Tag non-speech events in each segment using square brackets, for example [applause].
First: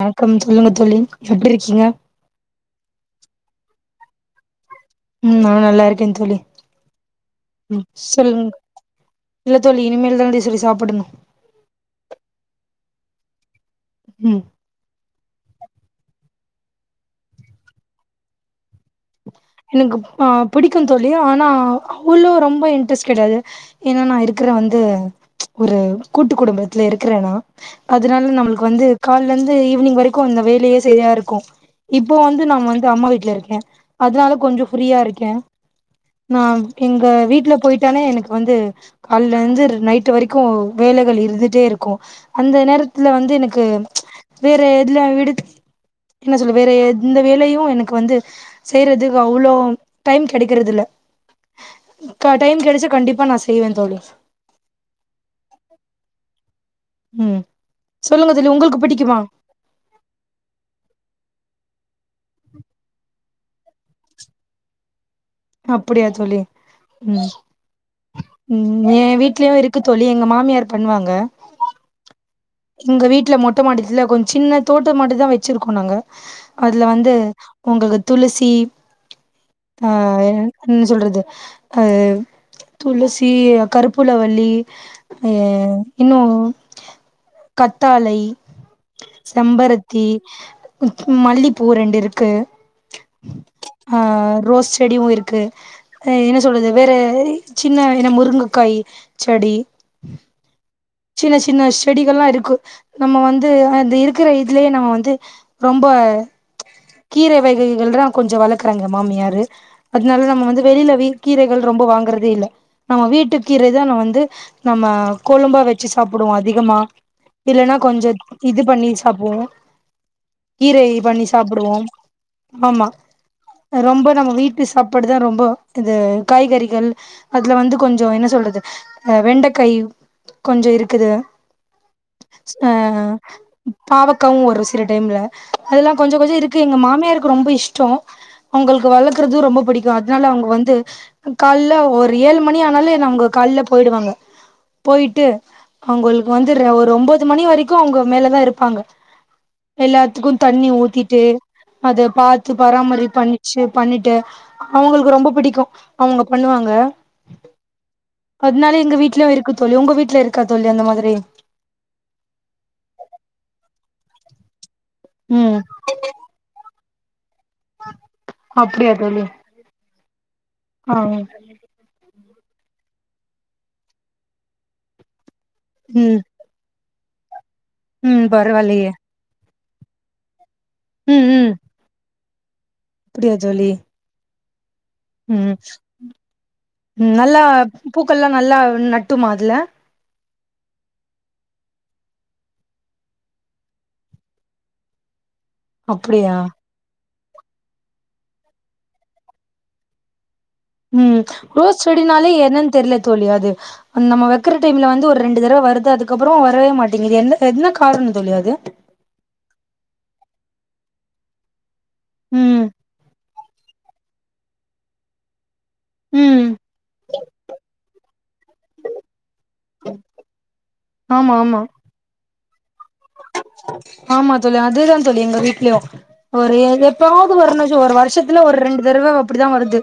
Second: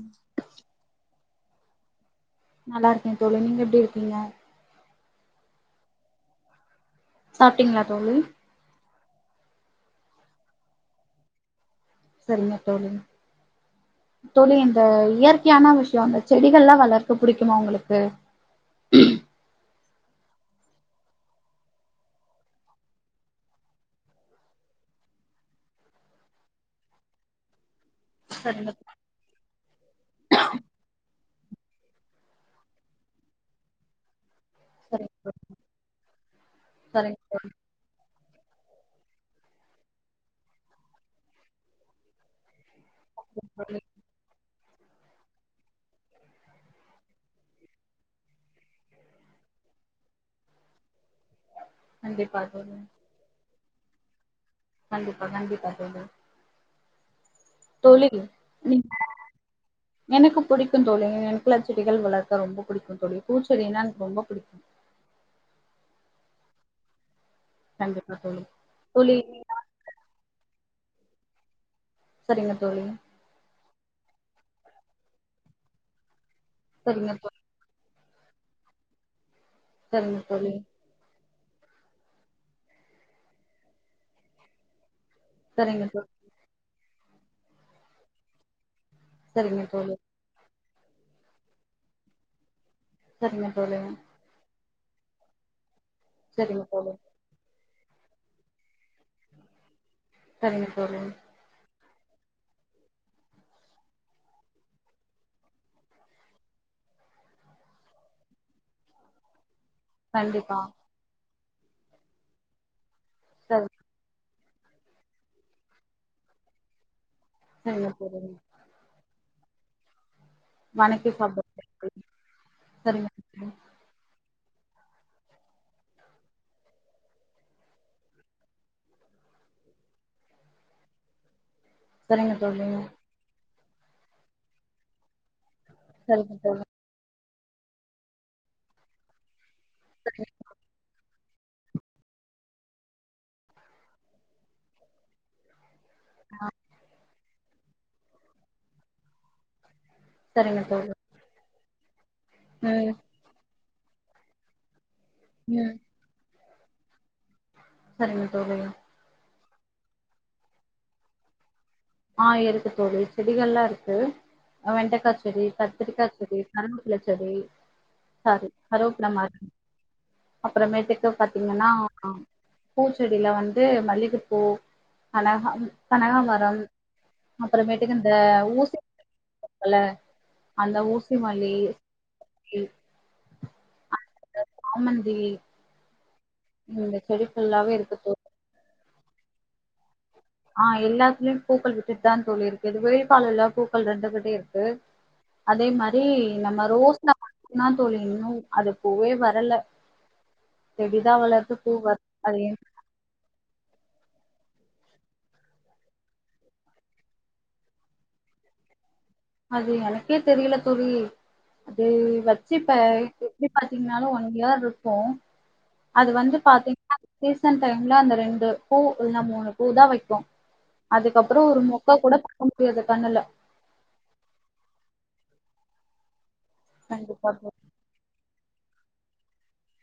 வணக்கம் சொல்லுங்க தோழி எப்டி இருக்கீங்க நல்லாருக்கே தோழி நீங்க எப்டி இருக்கீங்க ம் நா நல்லா இருக்கே தோழி சாப்ட்டீங்களா ம் தோழி சொல்லுங்க இல்ல தோழி இனிமேல் தாண்டி சொல்லி சாப்படணும் சரிங்க தோழி ம் தோழி இந்த இயற்க் கையான விஷயம் இந்த செடிகள்லா வளர்க்க புடிக்குமா உங்களுக்கு எனக்கு அ புடிக்கும் தோழி ஆனா அவளோ ரொம்ப இன்ட்ரெஸ்ட் கெடையாது ஏன்னா நா இருக்கற வந்து ஒரு கூட்டு குடும்பத்துல இருக்கற்றேனா அதனால நம்மளுக்கு சரிங்க வந்து கால்லிருந்து ஈவினிங் வரைக்கு இந்த வேலையே செரியா இருக்கும் இப்ப வந்து நாம் வந்து அம்மா வீட்ல இருக்கே அதனால கொஞ்ச ஃப்ரீயா சரிங்க இருக்கே தோழி நா எங்க சரிங்க தோழி வீட்டுல போயிட்டானே எனக்கு வந்து கால்லருந்து நைட்டு வரைக்கு வேலைகள் இருந்துட்டே இருக்கு அந்த நேரத் துல வந்து சரிங்க எனக்கு தோழி வேற இதுலயா விடு என்ன சொல்லு வேற எந்த வேலையு எனக்கு வந்து செய்யறதுக்கு அவ்ளோ டைம் கெடைக்கறது இல்ல க கண்டிப்பா டைம் தோழி கெடைச்சா கண்டிப்பா நா செ செய்வந்தோழி கண்டிப்பா கண்டிப்பா தோழி ம் தோழி சொல்லுங்க உங்களுக்கு நீங் பிடிக்குமா எனக்கு புடிக்கு தோழி எனக்குல்லா செடிகள் வளர்க்க ரொம்ப புடிக்கு தோழி பூச்செடின்னா எனக்கு ரொம்ப புடிக்கு அப்டியா தோழி ம் கண்டிப்பா தோழி ம் ஏ தோழி நீங்க வீட்லயு இருக் கு தோழி எங்க மாமியார் பண்ணுவாங்க சரிங்க தோழி எங்க வீட்டுல மொட் மொட்ட மாடித்துல கொஞ்ச சின்ன தோட்ட மாட்டு தா வெச்சிருக்கோ நாங்க அதுல சரிங்க வந்து தோழி ஒங்களுக்கு துளசி அ சரிங்க தோழி என்னனு சொல்றது அ துளசி கருப்பூலவல்லி அ சரிங்க தோழி இன்னு கத்தாழை சரிங்க தோழி செம்பருத்தி ம்கு மல்லிப்பூ ரெண்டு இருக்கு சரிங்க தோழி ஆ ரோஸ் செடியு இருக்கு அ என்ன சரிங்க சொல்றது தோழி வேறய் சின்ன என்ன முருங்கைக்காய் செடி சரிங்கத் தோழி சின்ன சின்ன செடிகள்லா இருக்கு நம்ம வந்து அந்த இருக்கிற இதுலயே நம்ம வந்து ரொம்ப கீரை வகைகள்லா கொஞ்சோ வளக்குறாங்க மாமியாரு அதனால நம்ம கண்டிப்பா வந்து வெளில வீ கீரைகள் ரொம்ப வாங்குறதே இல்ல நம்ம வீட்டு சரி கீரைதா நா வந்து நம்ம கொழம்பா வச்சு சாப்டுவோ அதிகமா இல்லன்னா சரிங்க கொஞ்சோ தோழி இது பண்ணி சாப்டுவோ கீரை வணக்கி பண்ணி சாப்டுங்க சாப்புடுவோம் ஆமா சரிங்க தோழி அ ரொம்ப நம்ம வீட்டு சாப்பாடு தா ரொம்ப இது காய்கறிகள் அதுல வந்து கொஞ்சோ என்ன சொல்றது அ வெண்டைக்கை கொஞ்சோ இருக்குது சரிங்க தோழி ஆ பாவக்காவு ஒரு சில டைம்ல அதெல்லா கொஞ்சோ சரிங்க கொஞ்சோ தோழி இருக்கு எங்க மாமியாருக்கு ரொம்ப இஷ்டோ அவங்களுக்கு வளக்கறது ரொம்ப பிடிக்கோ சரி அதனால அவங்க வந்து கால்ல ஒரு ஏழு மணி ஆனாலே நா அவங்க கால்ல போயிடுவாங்க போயிட்டு அவங்களுக்கு வந்து ஒரு ஒம்போது மணி வரைக்கு அவங்க மேலதா இருப்பாங்க எல்லா த்துக்கு சரிங்க தண்ணி தோழி ஊத்திட்டு அத பாத்து ம் பராமரிப்பு பண்ணி ச்சு பண்ணிட்டு அவங்களுக்கு ரொம்ப பிடிக்கு ம் அவங்க பண்ணுவாங்க சரிங்க தோழி அதனால எங்க வீட்லயு இருக்கு தோழி உங்க வீட்டுல இருக்கா தோழி அந்த மாதிரி ஆ இருக்கு தோழி செடிகள்லா இருக்கு அ வெண்டைக்கா செடி ம் கத்திரிக்கா செடி க [unintelligible] செடி சாரி அப்டியா கறிவேப்பில தோழி மரோ ஆ அப்புறமேட்டுக்க பாத்தி என்னனா பூச்செடியில வந்து மல்லிகைப்பூ கனகாம் ம் கனகாபரம் அப்புறமேட்டுக்கு இந்த ம் ஊசி [inaudible] பரவாயில்லையே இருக்குல்ல அந்த ஊசி ம் ம் மல்லி லி அப்டியா தோழி [unintelligible] ம் இந்த ம் செடி நல்லா ஃபுல்லாவே இருக்கு தோழி பூக்கள்லா நல்லா நட்டுமா அதுல ஆ எல்லாத்துலியு பூக்கள் விட்டுட்டுதா தோழி இருக்கு இது வெயில் காலல்ல பூக்கள் ரெண்டு கட்டயு இருக்கு அதே மாரி அப்டியா நம்ம ரோஸ்ல மட்டுதா தோழி இன்னு அதுப்பூவே வரல செடிதா ம் வளருது பூ ரோஸ் வரு செடினாலே அது என் என்னன்னு தெரில தோழி அது அது நம்ம வக்கிற டைம்ல வந்து ஒரு ரெண்டு தடவ வருது அதுக்கப்புறோ வரவே மாட்டேங்கிது எந்த என்ன காரணோ தோழி அது அது எனக்கே தெரியல தோழி அது ம் வச்சுப் ப எப்பிடி பாத்தீங்கன்னாலு ஒன் இயர் இருக்கு அது வந்து ம் பாத்தீங்கன்னா சீசன் டைம்ல அந்த ரெண்டு பூ இல்லனா மூணு பூ தா வைக்கு ஆமா அதுக்கப்புறோ ஆமா ஒரு மொ க்கு கூட பாக்க முடியாது கண்ணுல ஆமா தோழி அதேதா தோழி எங்க வீட்லயு ஒரே எப்பவாவுது கண்டிப்பா வரணு ஒரு வருஷத்துல ஒரு ரெண்டு தரவ அப்பிடிதா வருது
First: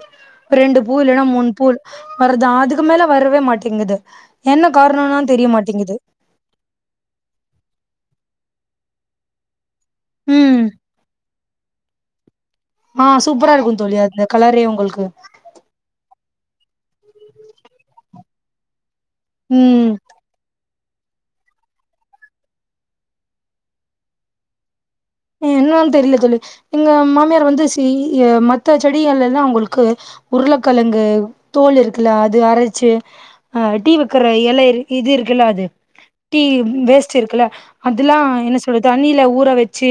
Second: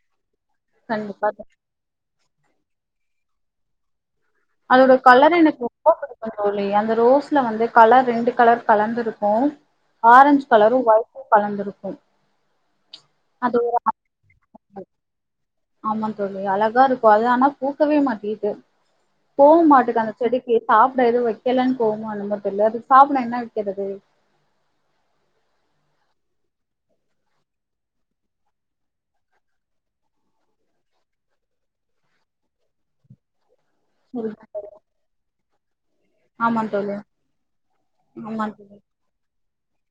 ரெண்டு பூ இல்லேன்னா கண்டிப்பா மூணு பூவு வருதா அதுக்கு மேல வரவே மாட்டேங்கிது என்ன காரணோனு தெரியமாட்டேங்கிது ஆமா தோழி அந்த ரோஸ்ல வந்து கலர் ரெண்டு கலர் கலந்துருக்கு ஆரஞ்ச் ம் கலரு ஒயிட்டு கலந்துருக்கு ஆ சூப்பரா அது இருக்கு ஒரு தோழி அந்த கலரே உங்களுக்கு ஆமா தோழி அழகா இருக்கு அது ஆனா பூக்கவே மாட்டிக்கிது போவு ம் மாட்டுக்கு அந்த செடிக்கி சாப்ட எதுவு வெக்கலன்னு கோவமோ என்னமோ தெரில அது சாப்ட என்ன வைக்கிறது என்னானு தெரியல தோழி எங்க மாமியார் வந்து சி இ எ மத்த செடிகள் எல்லா அவுங்களுக்கு உருளக்கெழங்கு தோல் இருக்குல அது அரைச்சு ஆ டீ வைக்கற சொல்லுங்க. எழ இது இருக்குல்ல அது டீ ஆமா தோழி. வேஸ்ட் இருக்குல்ல அதெல்லா ஆமா என்ன தோழி. சொல்றது தண்ணில ஊற வச்சு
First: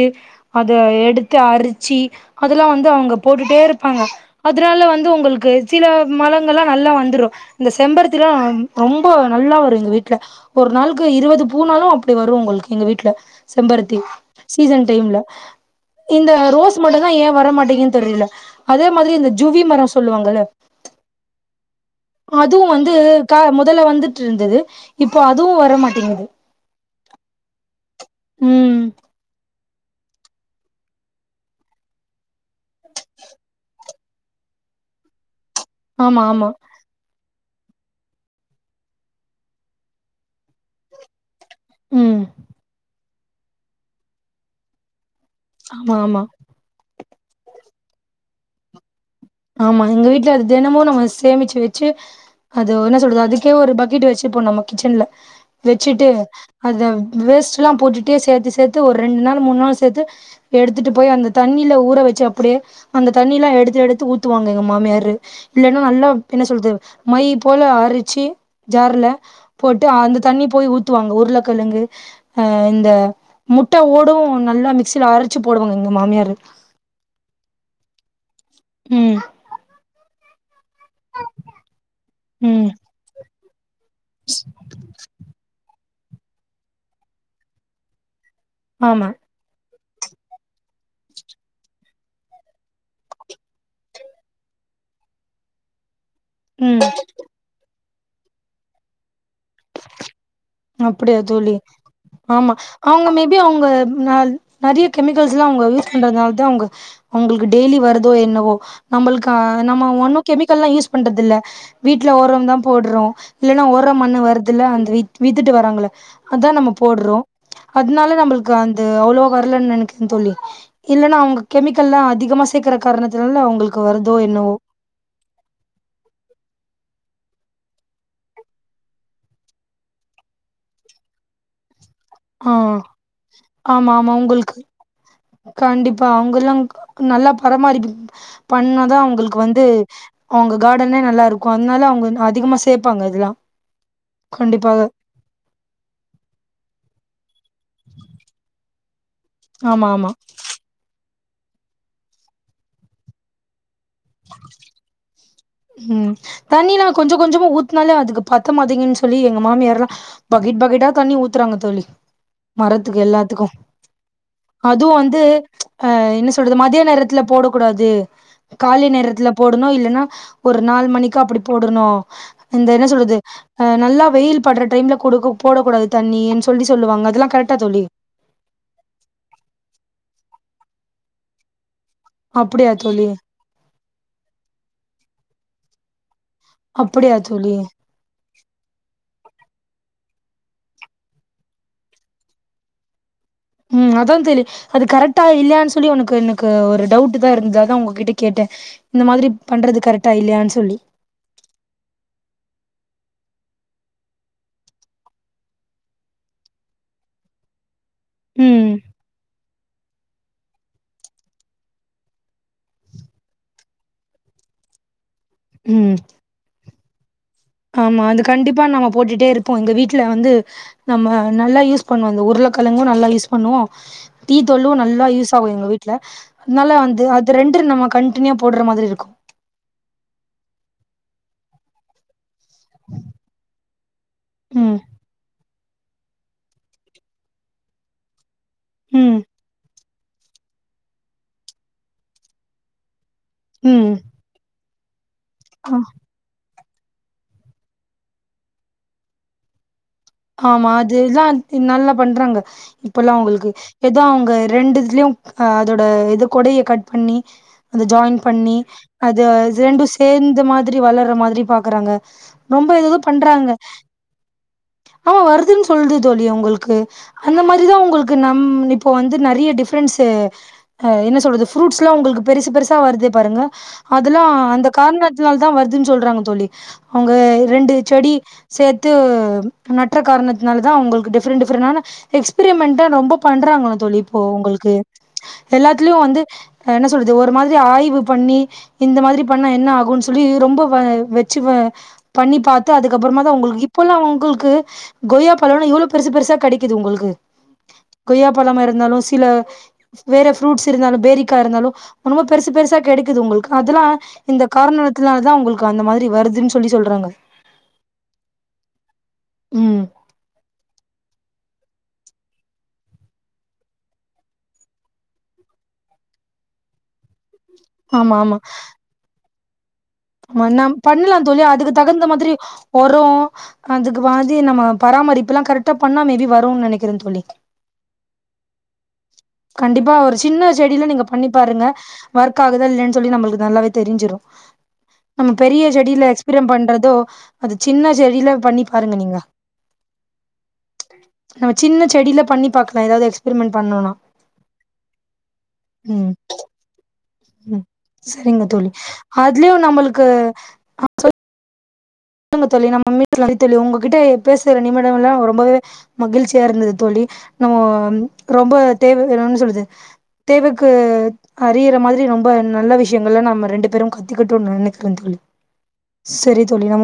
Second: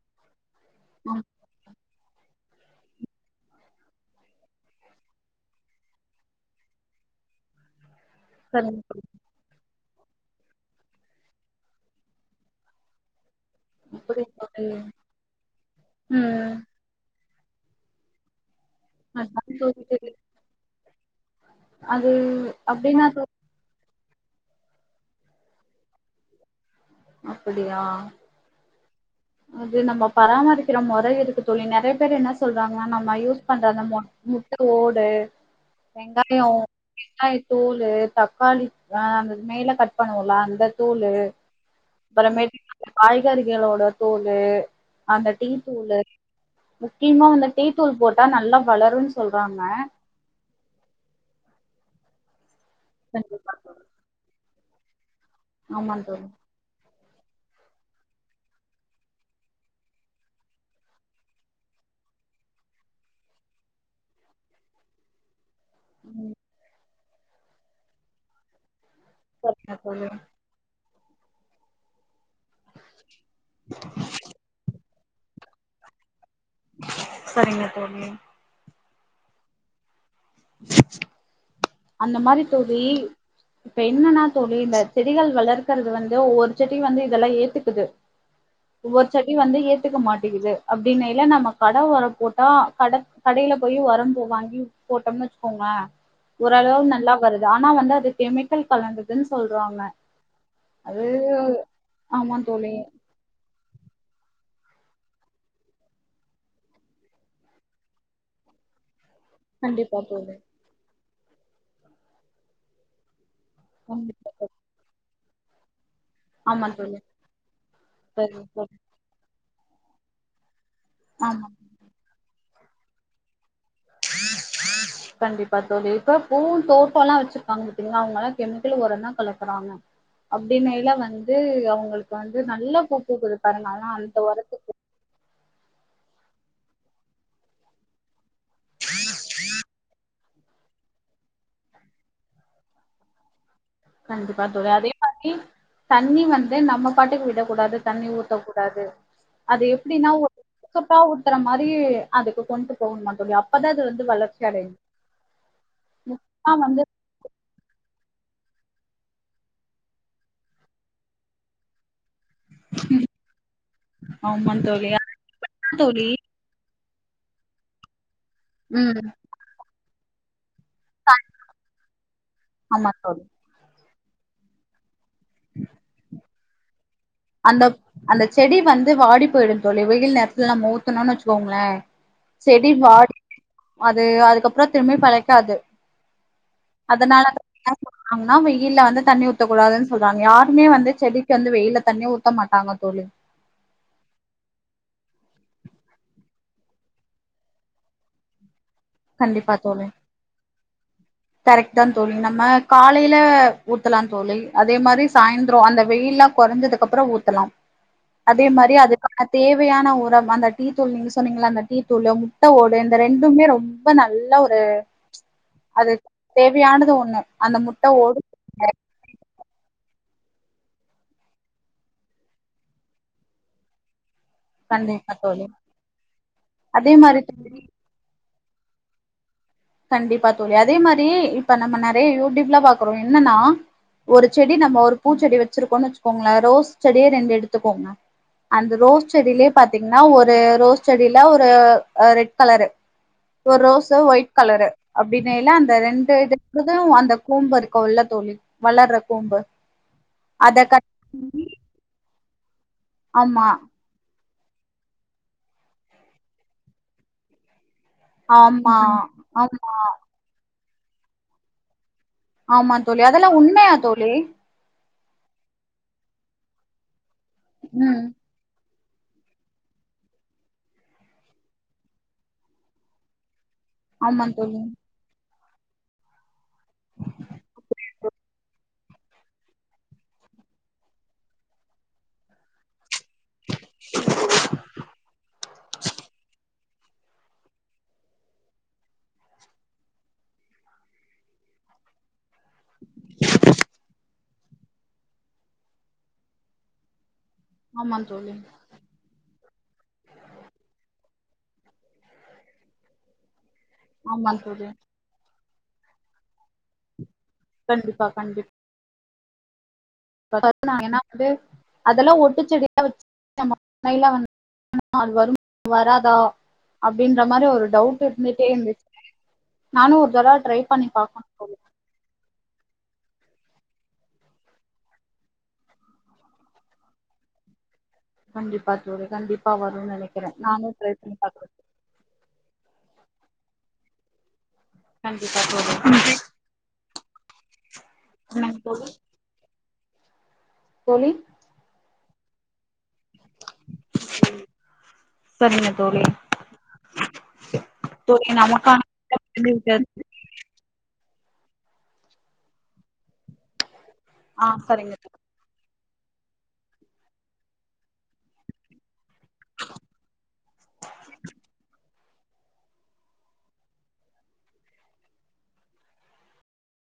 அத ஆமா எடுத்து அரிச்சு அதெல்லா வந்து அவங்க போட்டுட்டே இருப்பாங்க அதனால வந்து உங்களுக்கு சில மலங்கல்லா நல்லா வந்துரு இந்த செம்பருத்தில்லா சரிங்க தோழி. ரொம்போ நல்லா வரு எங்க வீட்ல ஒரு நாளுக்கு இருவது பூனாலு அப்டி வரு உங்களுக்கு எங்க வீட்ல செம்பருத்தி அப்படியா தோழி? சீசன் டைம்ல இந்த ம். ரோஸ் மட்டு தா ஏ வரமாட்டேங்கிது தெரில அதே மாதிரி இந்த அதான் ஜூவ்வி தோழி மரோ தெரியல. சொல்லுவாங்கல அது அதுவு வந்து அப்படின்னா தோழி கா முதல்ல வந்துட்டுருந்தது இப்போ அதுவு வரமாட்டேங்குது அப்படியா ம் அது நம்ம பராமரிக்கிற மொற இருக்கு தோழி நறைய பேர் என்ன சொல்றாங்கன்னா நம்ம யூஸ் பண்றத நம்மோ முட்ட ஓடு ஆமா வெங்காயோ ஆமா வெங்காயத் தோலு தக்காளி அ அந்த மேல கட் பண்ணுவோல்ல அந்த தோலு ம் அப்புறமேட்டு காய்கறிகளோட தோலு அந்த டீ ஆமா தூளு ஆமா முக்கியமா அந்த டீ தூள் போட்டா நல்லா வளருன் ஆமாங்க எங்க வீட்ல அது தெனமு அத நம்ம சேமிச்சு வச்சு அது என்ன சொல்றது அதுக்கே ஒரு பக்கெட் வச்சுப்போ நம்ம கிச்சன்ல ஆமா வெச்சுட்டு தோழி அத வேஸ்ட்ல்லா போட்டுட்டு சேத்து சேத்து ஒரு ரெண்டு நாள் மூணு நாள் சேத்து எடுத்துட்டு போய் அந்த தண்ணில ஊற வச்சு அப்டியே அந்த தண்ணில்லா எடுத்து எடுத்து ஊத் துவாங்க எங்க மாமியரு இல்லேன்னா நல்லா என்ன சொல்து மை போல அரச்சு ஜார்ல சரிங்க போட்டு தோழி அந்த தண்ணி போய் ஊத்துவாங்க உருளக்கெழங்கு அ இந்த முட்ட ஓடு நல்லா மிக்சியில அரைச்சு போடுவாங்க எங்க மாமியாரு செரிங்க தோழி ம் அந்த மாரி ம் தோழி இப்ப என்னன்னா தோழி இந்த செடிகள் வளர் கறது வந்து ஒவ்வொரு செடி வந்து இதெல்லா ஏத்துக்குது ஒவ்வொரு ஆமா செடி டி வந்து ஏத்துக்க மாட்டேங்குது அப்டின்னேல்ல நம்ம கட உர போட்டா கட கடேயில போய் உரம் வாங்கி போட்டோம்னு வச்சுக்கோங்கலே ஓரளவு ம் நல்லா வருது ஆனா வந்து அது கெமிக்கல் கலந்ததுன் சொல்றாங்க அது அப்டியா தோழி ஆமா அவுங்க மேபி அவுங்க நல் நெறய கெமிக்கல்ஸ்லா அவுங்க யூஸ் பண்றதுனால தா அவுங்க அவுங்களுக்கு டெய்லி வருதோ என்னவோ நம்மளுக்கு அ நம்ம கண்டிப்பா ஒன்னு தோழி கெமிக்கல்லா யூஸ் பண்றது இல்ல வீட்ல ஒரம் தா போட்றோ இல்லன்னா ஒர மண்ணு கண்டிப்பா தோழி வருதுல்ல அந்த வித் வித்துட்டு வராங்கள அதா ஆமா நம்ம தோழி போட்றோ அதனால சரிங்க நம்மளுக்கு தோழி அந்த அவ்ளோவா வரலன்னு நெனைக்குறே தோழி இல்லன்னா அவுங்க ஆமா கெமிக்கல்லா அதிகமா சேக்குற காரணத்துனால அவுங்களுக்கு வருதோ என்னவோ கண்டிப்பா தோழி இப்ப பூந் தோட்டோல்லா வச்சுருக்காங்க பாத்தீங்கன்னா அவுங்கல்லா கெமிக்கல் ஒரம் தா கலக்குறாங்க அப்டினேல வந்து அவங்களுக்கு வந்து ஆ நல்ல பூ பூக்குது பாருங்க அதா ஆமா ஆமா அந்த உங்களுக்கு உரத்துக்கு கண்டிப்பா அவுங்கல்லா நல்லா பராமரிப்பு பண்ணாதா அவுங்களுக்கு வந்து அவுங்க கார்டனே நல்லா இருக்கு அதனால அவுங்க அதிகமா சேப்பாங்க இதெல்லா கண்டிப்பா தோழி கண்டிப்பாக அதே தண்ணி வந்து நம்ம பாட்டுக்கு விடக்கூடாது தண்ணி ஊத்தக் கூடாது அது ஆமா எப்டின்னா ஆமா சொட்டு சொட்டா உத்துற மாதிரி அதுக்கு கொண்டு போணுமா தோழி அப்பதா அது வந்து வந்து வளர்ச்சி அடையு ஆ வந்து கொஞ்சோ கொஞ்சோமா ஊத்னாலே அதுக்கு பத்த மாடேங்குனு சொல்லி எங்க மாமியார்லா பக்கெட் பக்கெட்டா தண்ணி ஊத்துறாங்க தோழி மரத்துக்கு எல்லாத்துக்கு ஆமா தோழி அதுவு வந்து ஆனா அ தோழி என்ன சொ ல்றது மதிய நேரத்துல போடக் கூடாது காலை ம் நேரத்துல போடணு இல்லன்னா ஒரு நாலு மணிக்கா அப்டி போடணு இந்த என்ன ஆமா சொல்றது தோழி நல்லா வெயில் பட்ற டைம்ல கொடுக்க போடக் கூடாது தண்ணி சொல்லி சொல்லுவாங்க அதுல்லா அந்தப் அந்த செடி வந்து வாடி போயடு தோழி வெயில் நேரத்துல நம்ம ஊத்தணோம்னு வெச்சுக்கோங்களே செடி அப்டியா தோழி வாடி அது அதுக்கப்றோ திரும்பியு பிழைக்காது அப்டியா அதனால தோழி அ [unintelligible] னா வெயில்ல வந்து தண்ணி ஊத்தக்க கூடாதுன்னு சொல்றாங்க யாருமே வந்து செடிக்கு வந்து வெயில்ல தண்ணி ஊத்த மாட்டாங்க தோழி ம் அதாந் தோழி அது கரெக்ட்டா இல்லயானு சொல்லி உனக்கு எனக்கு ஒரு டவுட் தா இருந்தது அதா உங்ககிட்ட கேட்டே இந்த மாதிரி கண்டிப்பா பண்றது தோழி கரெக்டா இல்லயானு சொல்லி கரெக்ட் தா தோழி நம்ம காலைல ஊத்தலா தோழி அதே மாரி சாயந்தரோ அந்த வெயில்ல குறைஞ்சதுக்கப்றோ ஊத்தலாம் அதே ம் மாரி அது தேவையான உரம் அந்த டீ தூள் நீங்க சொன்னீங்கள அந்த டீ தூள் முட்ட ஓடு இந்த ரெண்டுமே ரொம் ப நல்ல ஒரு அது ம் தேவையானது ஒண்ணு அந்த முட்ட ஆமா ஓடு அது கண்டிப்பா நாம போட்டுட்டே இருப்போ எங்க வீட்ல வந்து நம்ம நல்லா யூஸ் பண்ணுவோ அந்த உருளக்கிழங்கு நல்லா யூஸ் பண்ணுவோ டீத்தூளு நல்லா கண்டிப்பா யூஸ் ஆகு தோழி எங்க வீட்டுல அதனால அதே வந்து மாரி அது ரெண்டு தோழி நம்ம கண்டினியூவா போட்ற மாரிருக்கு கண்டிப்பா தோழி அதே மாரி நம்ம நெறய யூ டியூப்ல பாக்குறோ என்னன்னா ஒரு செடி ம் நம்ம ஒரு பூச்செடி வச்சிருக்கோன்னு வச்சுக்கோங்களே ரோஸ் செடியே ரெண்டு எடுத்துக்கோங்க அந்த ரோஸ் ம் செடிலே பாத்தீங்கன்னா ஒரு ரோஸ் செடில ஒரு அ ரெட் கலரு ஒரு ரோஸ் ம் ஒயிட் கலரு அப்டிங்கையில ஆ அந்த ரெண்டு இது துதா அந்த கோம்பு இருக்கு இல்ல தோழி வளர்ற கோம்பு ஆமா அதுல்லா நல்லா பண்றாங்க இப்பல்லா ஆமா அவுங்ளுக்கு எதோ அவுங்க ரெண்டுதுலயு அதோட இத கொடைய கட் பண்ணி அந்த ஜாயிண் பண்ணி ஆமா அது ஆமா ரெண்டு சேந்த மாதிரி வளர்ற மாதிரி பாக்கறாங்க ரொம்ப ஆமா ஏதேதோ தோழி அதெல்லா பண்றாங்க உண்மையா தோழி ஆமா வருதுன்னு சொல்லுது தோழி அவங்களுக்கு அந்த மாரிதா ம் உங்ளுக்கு நா ம் இப்ப வந்து நெறைய டிஃப்ரென்ஸ்சு அ என்ன சொல்றது ஃப்ரூட்ஸ்லா உங்களுக்கு பெருசு பெருசா வருது பாருங்க அதெல்லா ஆமா தோழி அந்த காரணத் னால தா வருதுன்னு சொல்றாங்க தோழி அவுங்க ரெண்டு செடி சேத்து நட்ற காரணத்தினால தா உங்களுக்கு டிப்ரெண்ட் டிஃப்ரெண்டான எக்ஸ்பிரிமெண்ட்டே ரொம்போ பண்றாங்களா தோழி இப்போ உங்களுக்கு எல்லாத்துலயு வந்து என்ன சொல்றது ஒரு மாதிரி ஆய்வு பண்ணி இந்த மாதிரி பண்ணா என்ன ஆகுன்னு சொல்லி ரொம்ப வ வெச்சு வா பண்ணி பாத்து அதுக்கப்புறமா தா உங்களுக்கு இப்பல்லா உங்குளுக் கொய்யா பழோல்லா எவ்ளோ பெருசு பெருசா கெடைக்குது உங்குளுக்கு ஆமா கொய்யா தோழி பழமா இருந்தாலு சில வேற ஃப்ரூட்ஸ் இருந்தாலு பேரிக்கா இருந்தாலு ரொம்ப பெருசு பெருசா கிடைக்குது உங்குள்க்கு அதல்லா ஆமா இந்த தோழி காரணித்தினால தா உங்களுக்கு அந்த மாதிரி வருதுன்னு சொல்லி சொல்றாங்க கண்டிப்பா கண்டிப் ம் ஃபஸ்ட்டு நாங்க என்னா வந்து அதெல்லா ஒட்டு செடியா வெச்சு நம்ம ண்ணைல வந்துட் அது வருமா வராத அப்டின்ற மாதிரி ஒரு டவுட் ஆமா இருந்துட்டே இருந்துச்சி நானு ஒரு தடவ ட்ரை மண்னாம் பண்ணி பண்லா பாக்கணு தோழி அதுக்கு தகுந்த மாதிரி உரோ அதுக்கு வாஞ்சி நம்ம பராமரிப்புல்லா கரெக்டா பண்ண மேபி வருன்னு நெனைக்கிறே தோழி கண்டிப்பா தோழி கண்டிப் கண்டிப்பா ஒரு சின்ன செடியில நீங்க பண்ணி பாருங்க ஒர்க் ஆகுதா இல்யான் சொல்லி நம்புளுக் நல்லாவே தெரிஞ்சிரு நம்ம கண்டிப்பா பெரிய தோழி செடில எக்ஸ்பிரிம் பண்றதோ அது சின்ன செடிலே என்னங்க பண்ணி தோழி பாருங்க நீங்க தோழி நம்ம சின்ன செடில பண்ணி பாக்லா எதாவ்து எக்ஸ்பிரிமெண்ட் பண்ணுனா ம் சரிங்க தோழி ம் சரிங்க தோழி அதில்யு நம்பளுக்கு ட்டுருங்க தோழி நம்ம [unintelligible] உங்குகிட்ட பேசுற ஆ சரிங்க நிமிடம் எல்லா ரொம்பவே மகிழ்ச்சியா இருந்தது தோழி நம்மொ ரொம்ப தேவ வேணூன் சொல்லுது தேவக்கு அறியிற மாதிரி ரொம் ப நல்ல விஷ்யங்கள்ல நம்ம ரெண்டு பேரும் கத்துக்கிட்டோன் நெனக்கிற தோழி சரி தோழி நம்மு